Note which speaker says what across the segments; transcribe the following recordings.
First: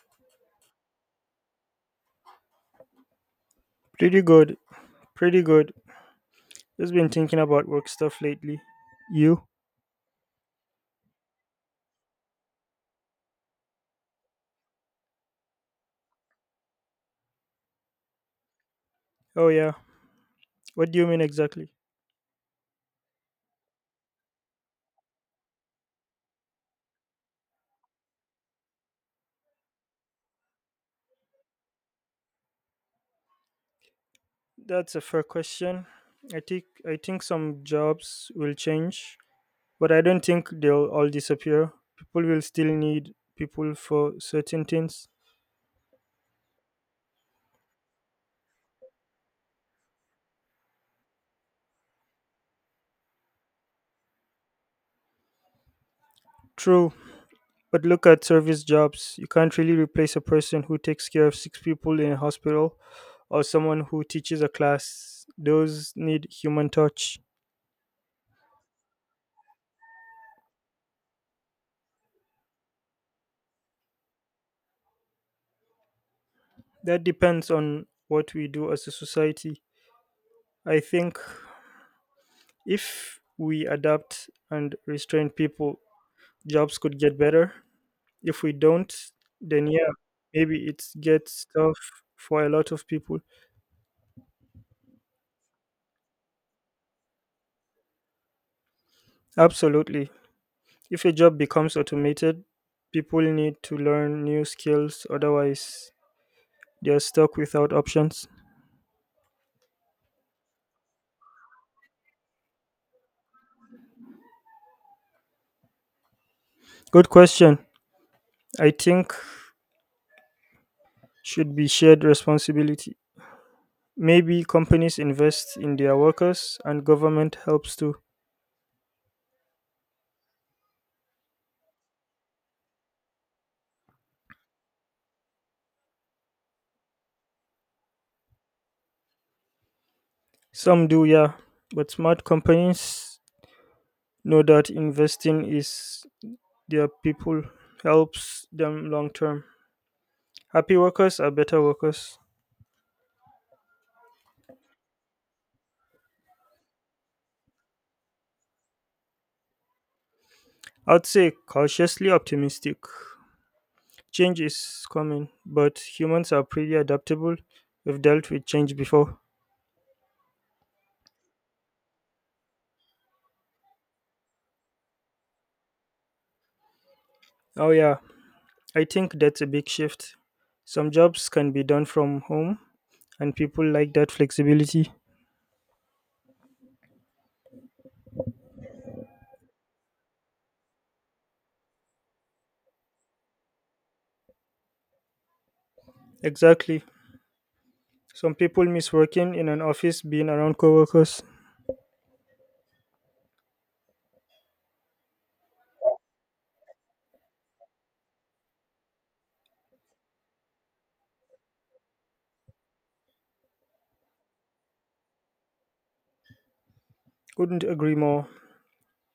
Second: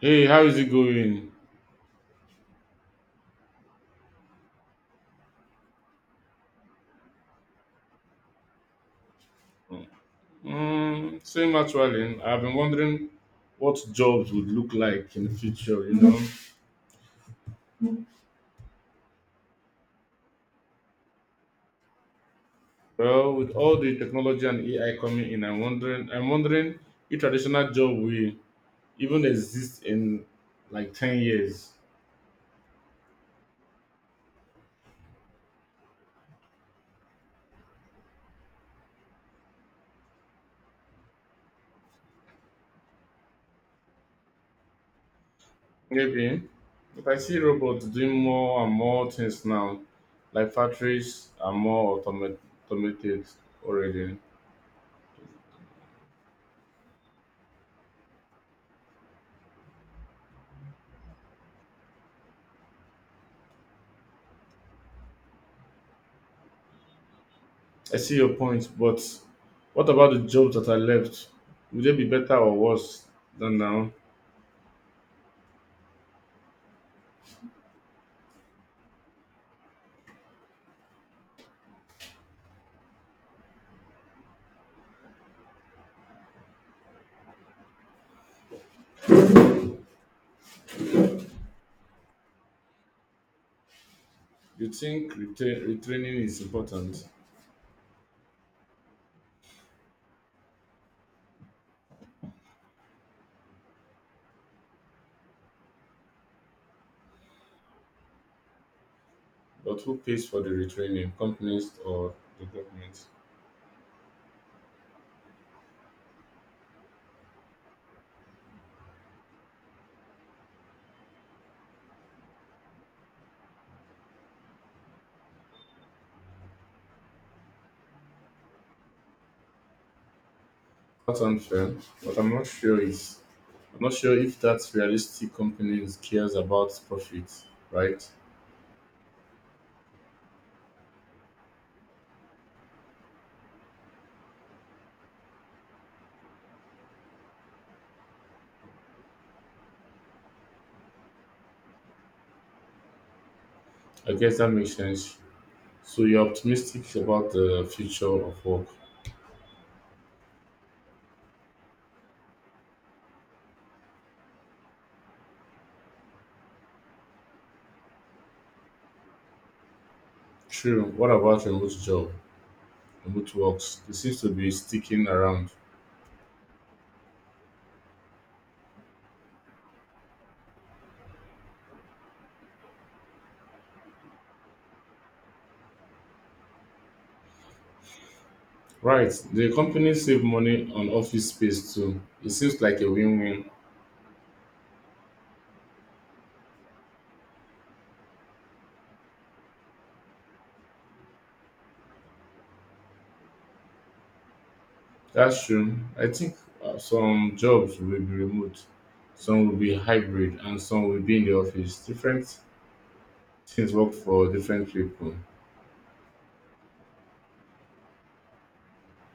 Speaker 1: Hey, how is it going?
Speaker 2: Pretty good. Pretty good. Just been thinking about work stuff lately. You?
Speaker 1: Mm, same actually. I've been wondering what jobs would look like in the future, you know.
Speaker 2: Oh yeah. What do you mean exactly?
Speaker 1: Well, with all the technology and AI coming in, I'm wondering if traditional job will even exist in like 10 years.
Speaker 2: That's a fair question. I think some jobs will change, but I don't think they'll all disappear. People will still need people for certain things.
Speaker 1: Maybe. But I see robots doing more and more things now. Like factories are more automated already.
Speaker 2: True, but look at service jobs. You can't really replace a person who takes care of six people in a hospital or someone who teaches a class. Those need human touch.
Speaker 1: I see your point, but what about the jobs that I left? Would they be better or worse than now?
Speaker 2: That depends on what we do as a society. I think if we adapt and restrain people, jobs could get better. If we don't, then yeah, maybe it gets tough for a lot of people.
Speaker 1: You think retraining is important,
Speaker 2: Absolutely. If a job becomes automated, people need to learn new skills, otherwise, they are stuck without options.
Speaker 1: but who pays for the retraining? Companies or the government?
Speaker 2: Good question. I think should be shared responsibility. Maybe companies invest in their workers and government helps too.
Speaker 1: That's unfair, but I'm not sure if that's realistic companies cares about profit, right?
Speaker 2: Some do, yeah, but smart companies know that investing is their people helps them long term. Happy workers are better workers.
Speaker 1: I guess that makes sense. So you're optimistic about the future of work.
Speaker 2: I'd say cautiously optimistic. Change is coming, but humans are pretty adaptable. We've dealt with change before.
Speaker 1: True. What about remote job? Remote works. It seems to be sticking around.
Speaker 2: Oh, yeah, I think that's a big shift. Some jobs can be done from home, and people like that flexibility.
Speaker 1: Right. The company save money on office space too. It seems like a win-win.
Speaker 2: Exactly. Some people miss working in an office, being around coworkers.
Speaker 1: That's true. I think some jobs will be remote, some will be hybrid, and some will be in the office. Different things work for different people.
Speaker 2: Couldn't agree more.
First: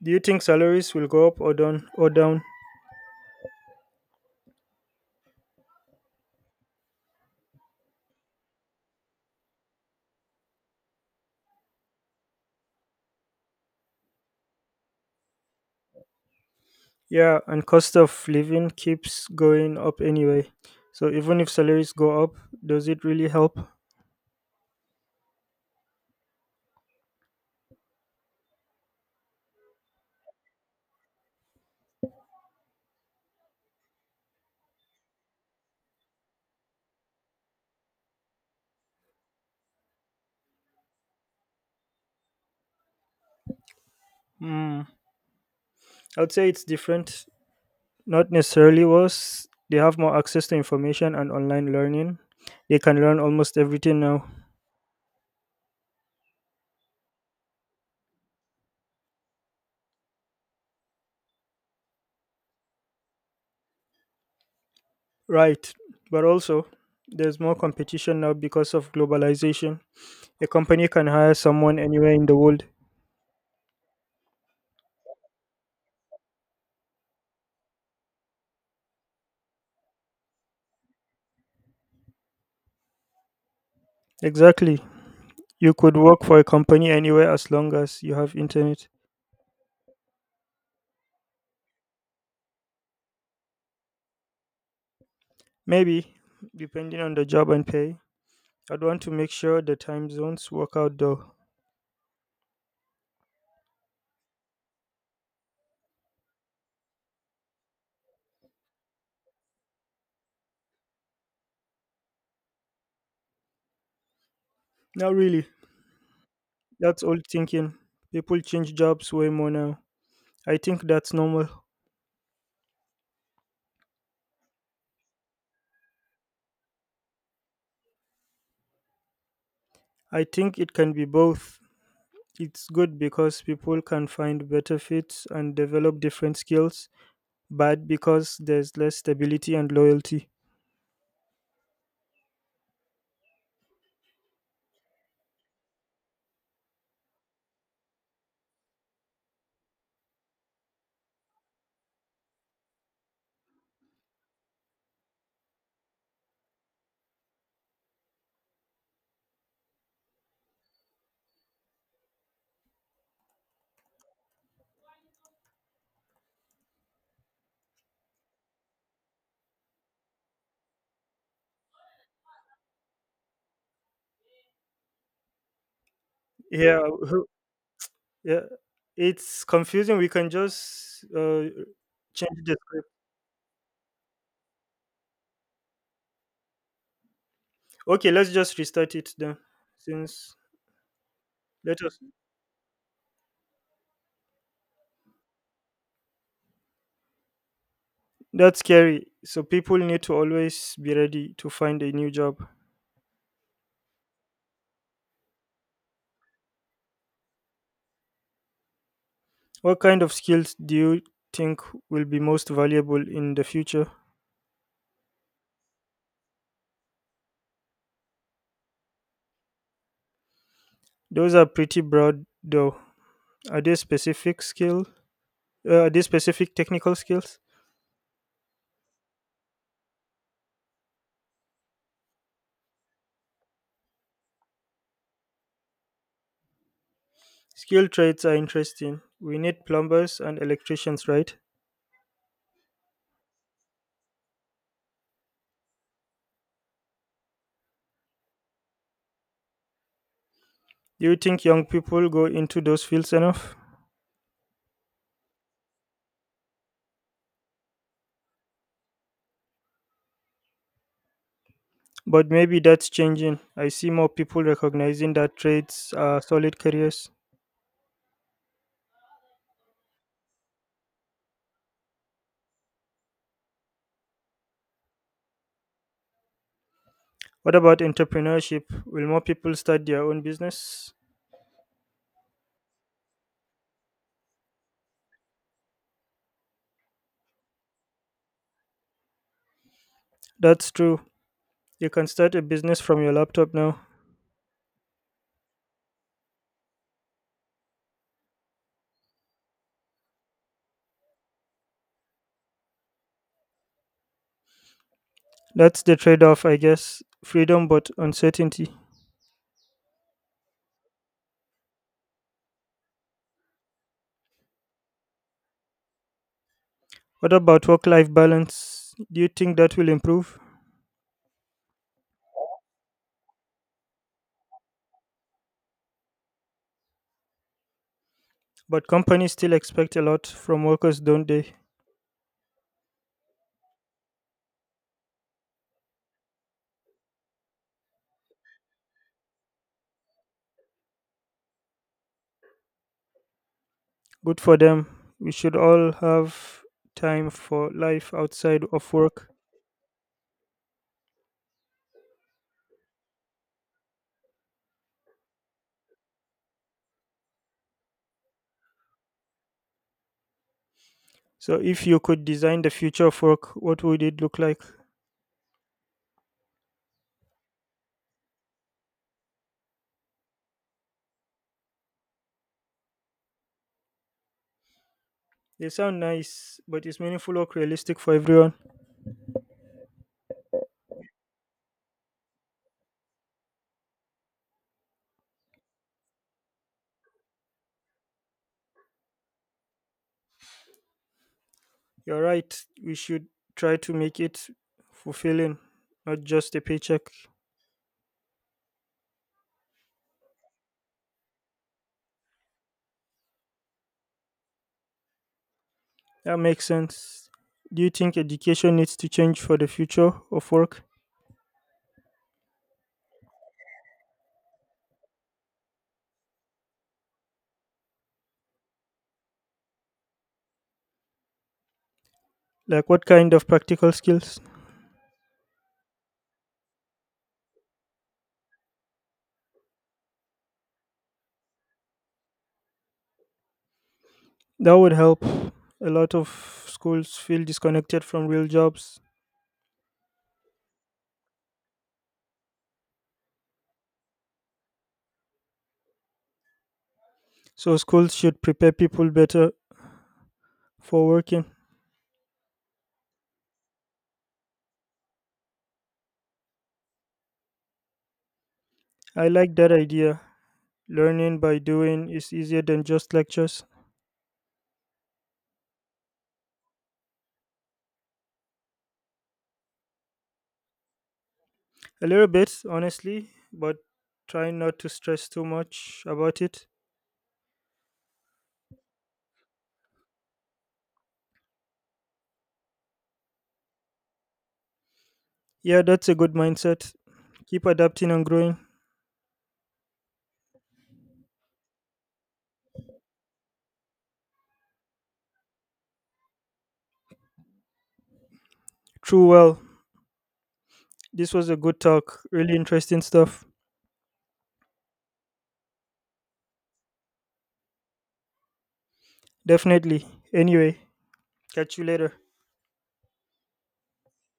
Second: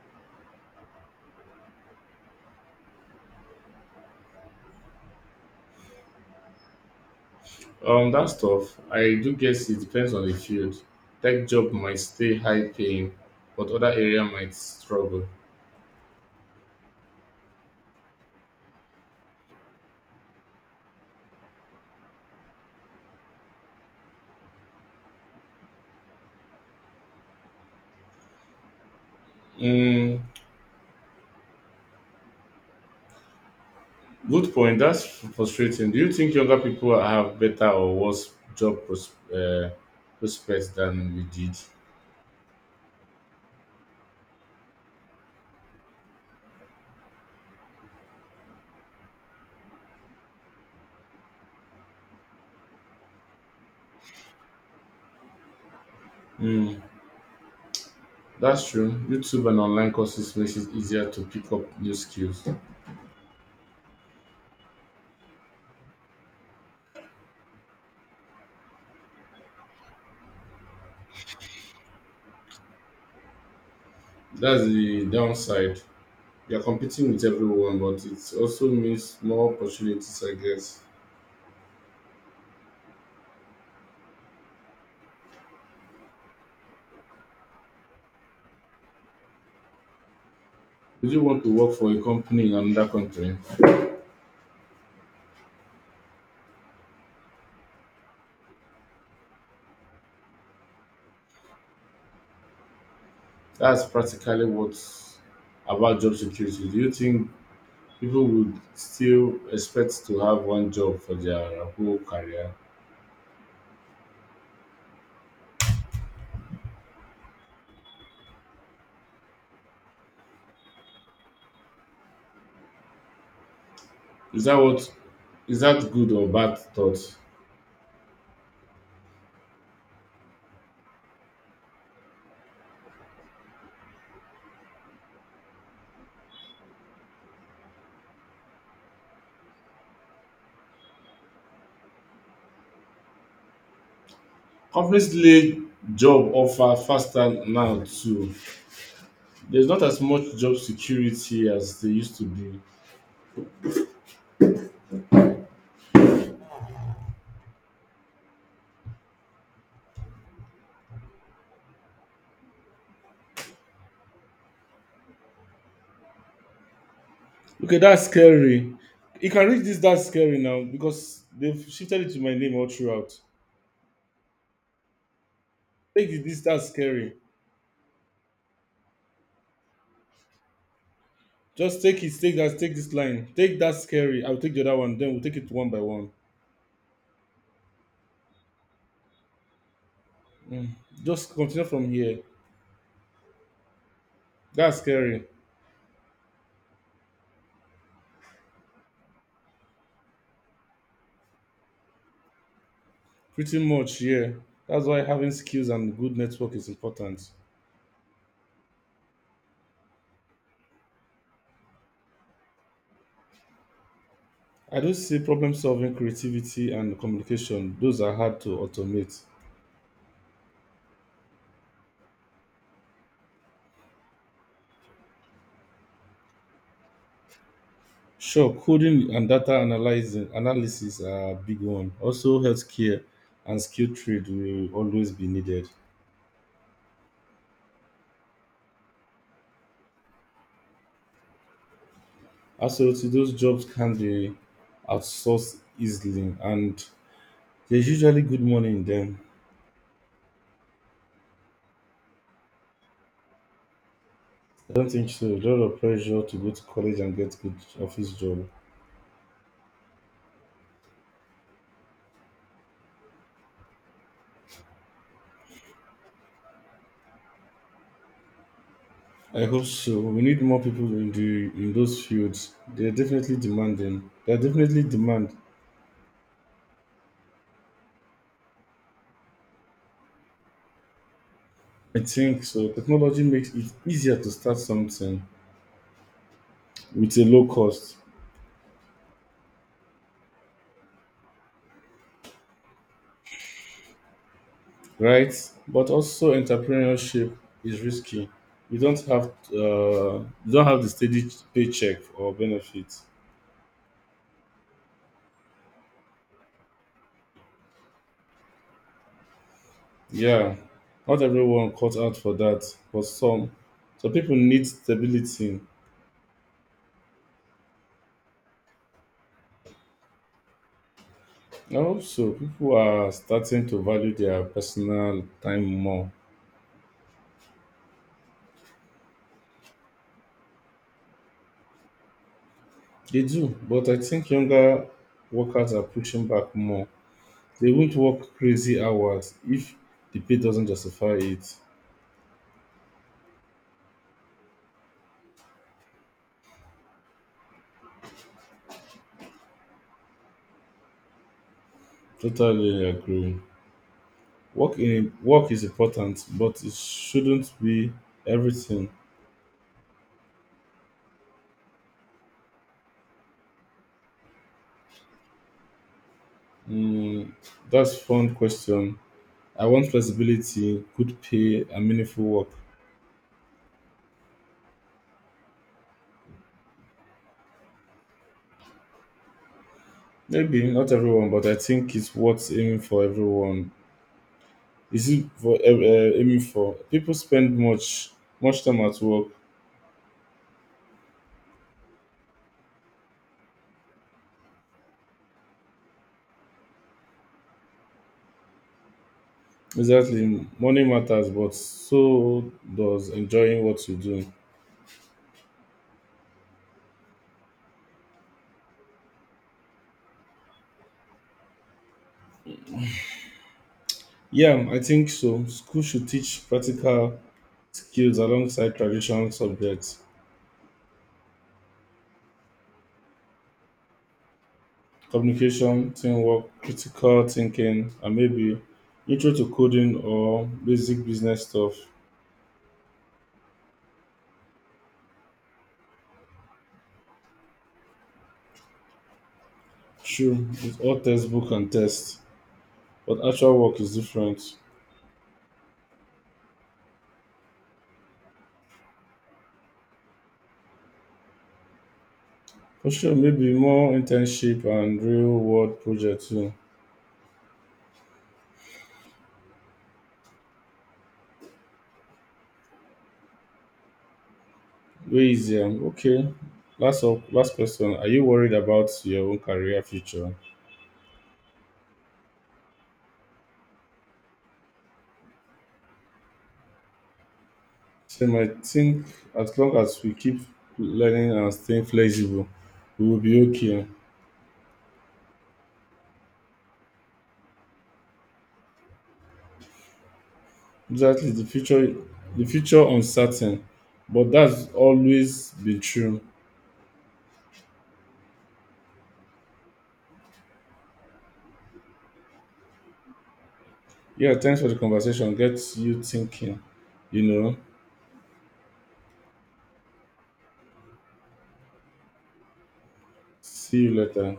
Speaker 2: Do you think salaries will go up or down?
Speaker 1: That stuff, I do guess it depends on the field. Tech job might stay high paying, but other area might struggle.
Speaker 2: Yeah, and cost of living keeps going up anyway. So even if salaries go up, does it really help?
Speaker 1: Mm, good point. That's frustrating. Do you think younger people have better or worse prospects than we did?
Speaker 2: Hmm. I'd say it's different. Not necessarily worse. They have more access to information and online learning. They can learn almost everything now.
Speaker 1: Mm, that's true. YouTube and online courses makes it easier to pick up new skills.
Speaker 2: Right. But also, there's more competition now because of globalization. A company can hire someone anywhere in the world.
Speaker 1: That's the downside. You're competing with everyone, but it also means more opportunities, I guess.
Speaker 2: Exactly. You could work for a company anywhere as long as you have internet.
Speaker 1: Would you want to work for a company in another country?
Speaker 2: Maybe, depending on the job and pay. I'd want to make sure the time zones work out though.
Speaker 1: That's practically what's about job security. Do you think people would still expect to have one job for their whole career.
Speaker 2: Not really. That's old thinking. People change jobs way more now. I think that's normal.
Speaker 1: Is that good or bad thought?
Speaker 2: I think it can be both. It's good because people can find better fits and develop different skills, bad because there's less stability and loyalty.
Speaker 1: Companies lay job offer faster now too. There's not as much job security as they used to be. Okay, that's scary. You can read this that's scary now because they've shifted it to my name all throughout. Take it, this that's
Speaker 2: Yeah,
Speaker 1: scary.
Speaker 2: yeah, it's confusing. We can just
Speaker 1: Just take it, take
Speaker 2: change the
Speaker 1: that, take
Speaker 2: script.
Speaker 1: this line. Take that scary. I'll take the other one, then we'll take it one by one.
Speaker 2: Okay, let's just restart it then. Since
Speaker 1: Mm. Just continue
Speaker 2: let
Speaker 1: from
Speaker 2: us,
Speaker 1: here. That's scary.
Speaker 2: that's scary. So people need to always be ready to find a new job.
Speaker 1: Pretty much, yeah. That's why having skills and good network is important.
Speaker 2: What kind of skills do you think will be most valuable in the future?
Speaker 1: I do see problem solving, creativity, and communication. Those are hard to automate.
Speaker 2: Those are pretty broad, though. Are they specific skill? Are they specific technical skills?
Speaker 1: Sure, coding and data analyzing analysis are a big one. Also, healthcare and skilled trade will always be needed.
Speaker 2: Skill trades are interesting. We need plumbers and electricians, right?
Speaker 1: Absolutely, those jobs can be outsourced easily, and there's usually good money in them.
Speaker 2: Do you think young people go into those fields enough?
Speaker 1: I don't think so. A lot of pressure to go to college and get good office job.
Speaker 2: But maybe that's changing. I see more people recognizing that trades are solid careers.
Speaker 1: I hope so. We need more people in those fields. They're definitely demanding. They're definitely demand.
Speaker 2: What about entrepreneurship? Will more people start their own business?
Speaker 1: I think so. Technology makes it easier to start something with a low cost,
Speaker 2: That's true. You can start a business from your laptop now.
Speaker 1: right? But also entrepreneurship is risky. You don't have uh, you don't have the steady paycheck or benefits.
Speaker 2: That's the trade off, I guess. Freedom but uncertainty.
Speaker 1: Yeah, not everyone cut out for that, but some. So people need stability.
Speaker 2: What about work life balance? Do you think that will improve?
Speaker 1: And also, people are starting to value their personal time more.
Speaker 2: But companies still expect a lot from workers, don't they?
Speaker 1: They do, but I think younger workers are pushing back more. They won't work crazy hours if the pay doesn't justify it.
Speaker 2: Good for them. We should all have time for life outside of work.
Speaker 1: Totally agree. Work in work is important, but it shouldn't be everything.
Speaker 2: So, if you could design the future of work, what would it look like?
Speaker 1: Mm, that's fun question. I want flexibility, good pay, and meaningful work.
Speaker 2: They sound nice, but is meaningful work realistic for everyone?
Speaker 1: Maybe not everyone, but I think it's worth aiming for everyone. Is it for aiming for people spend much time at work.
Speaker 2: You're right. We should try to make it fulfilling, not just a paycheck.
Speaker 1: Exactly. Money matters, but so does enjoying what you do.
Speaker 2: That makes sense. Do you think education needs to change for the future of work?
Speaker 1: Yeah, I think so. School should teach practical skills alongside traditional subjects,
Speaker 2: Like, what kind of practical skills?
Speaker 1: communication, teamwork, critical thinking, and maybe intro to coding or basic business stuff.
Speaker 2: That would help. A lot of schools feel disconnected from real jobs,
Speaker 1: Sure, it's all textbook and test, but actual work is different.
Speaker 2: so schools should prepare people better for working.
Speaker 1: For sure, maybe more internship and real world projects too.
Speaker 2: I like that idea. Learning by doing is easier than just lectures.
Speaker 1: Louisiana. Okay. Last up, last question. Are you worried about your own career future?
Speaker 2: A little bit, honestly, but try not to stress too much about it.
Speaker 1: Same, I think as long as we keep learning and staying flexible, we will be okay.
Speaker 2: Yeah, that's a good mindset. Keep adapting and growing.
Speaker 1: Exactly. The future uncertain. But that's always been true.
Speaker 2: True well. This was a good talk. Really interesting stuff.
Speaker 1: Yeah, thanks for the conversation. Gets you thinking, you know.
Speaker 2: Definitely. Anyway, catch you later.
Speaker 1: See you later.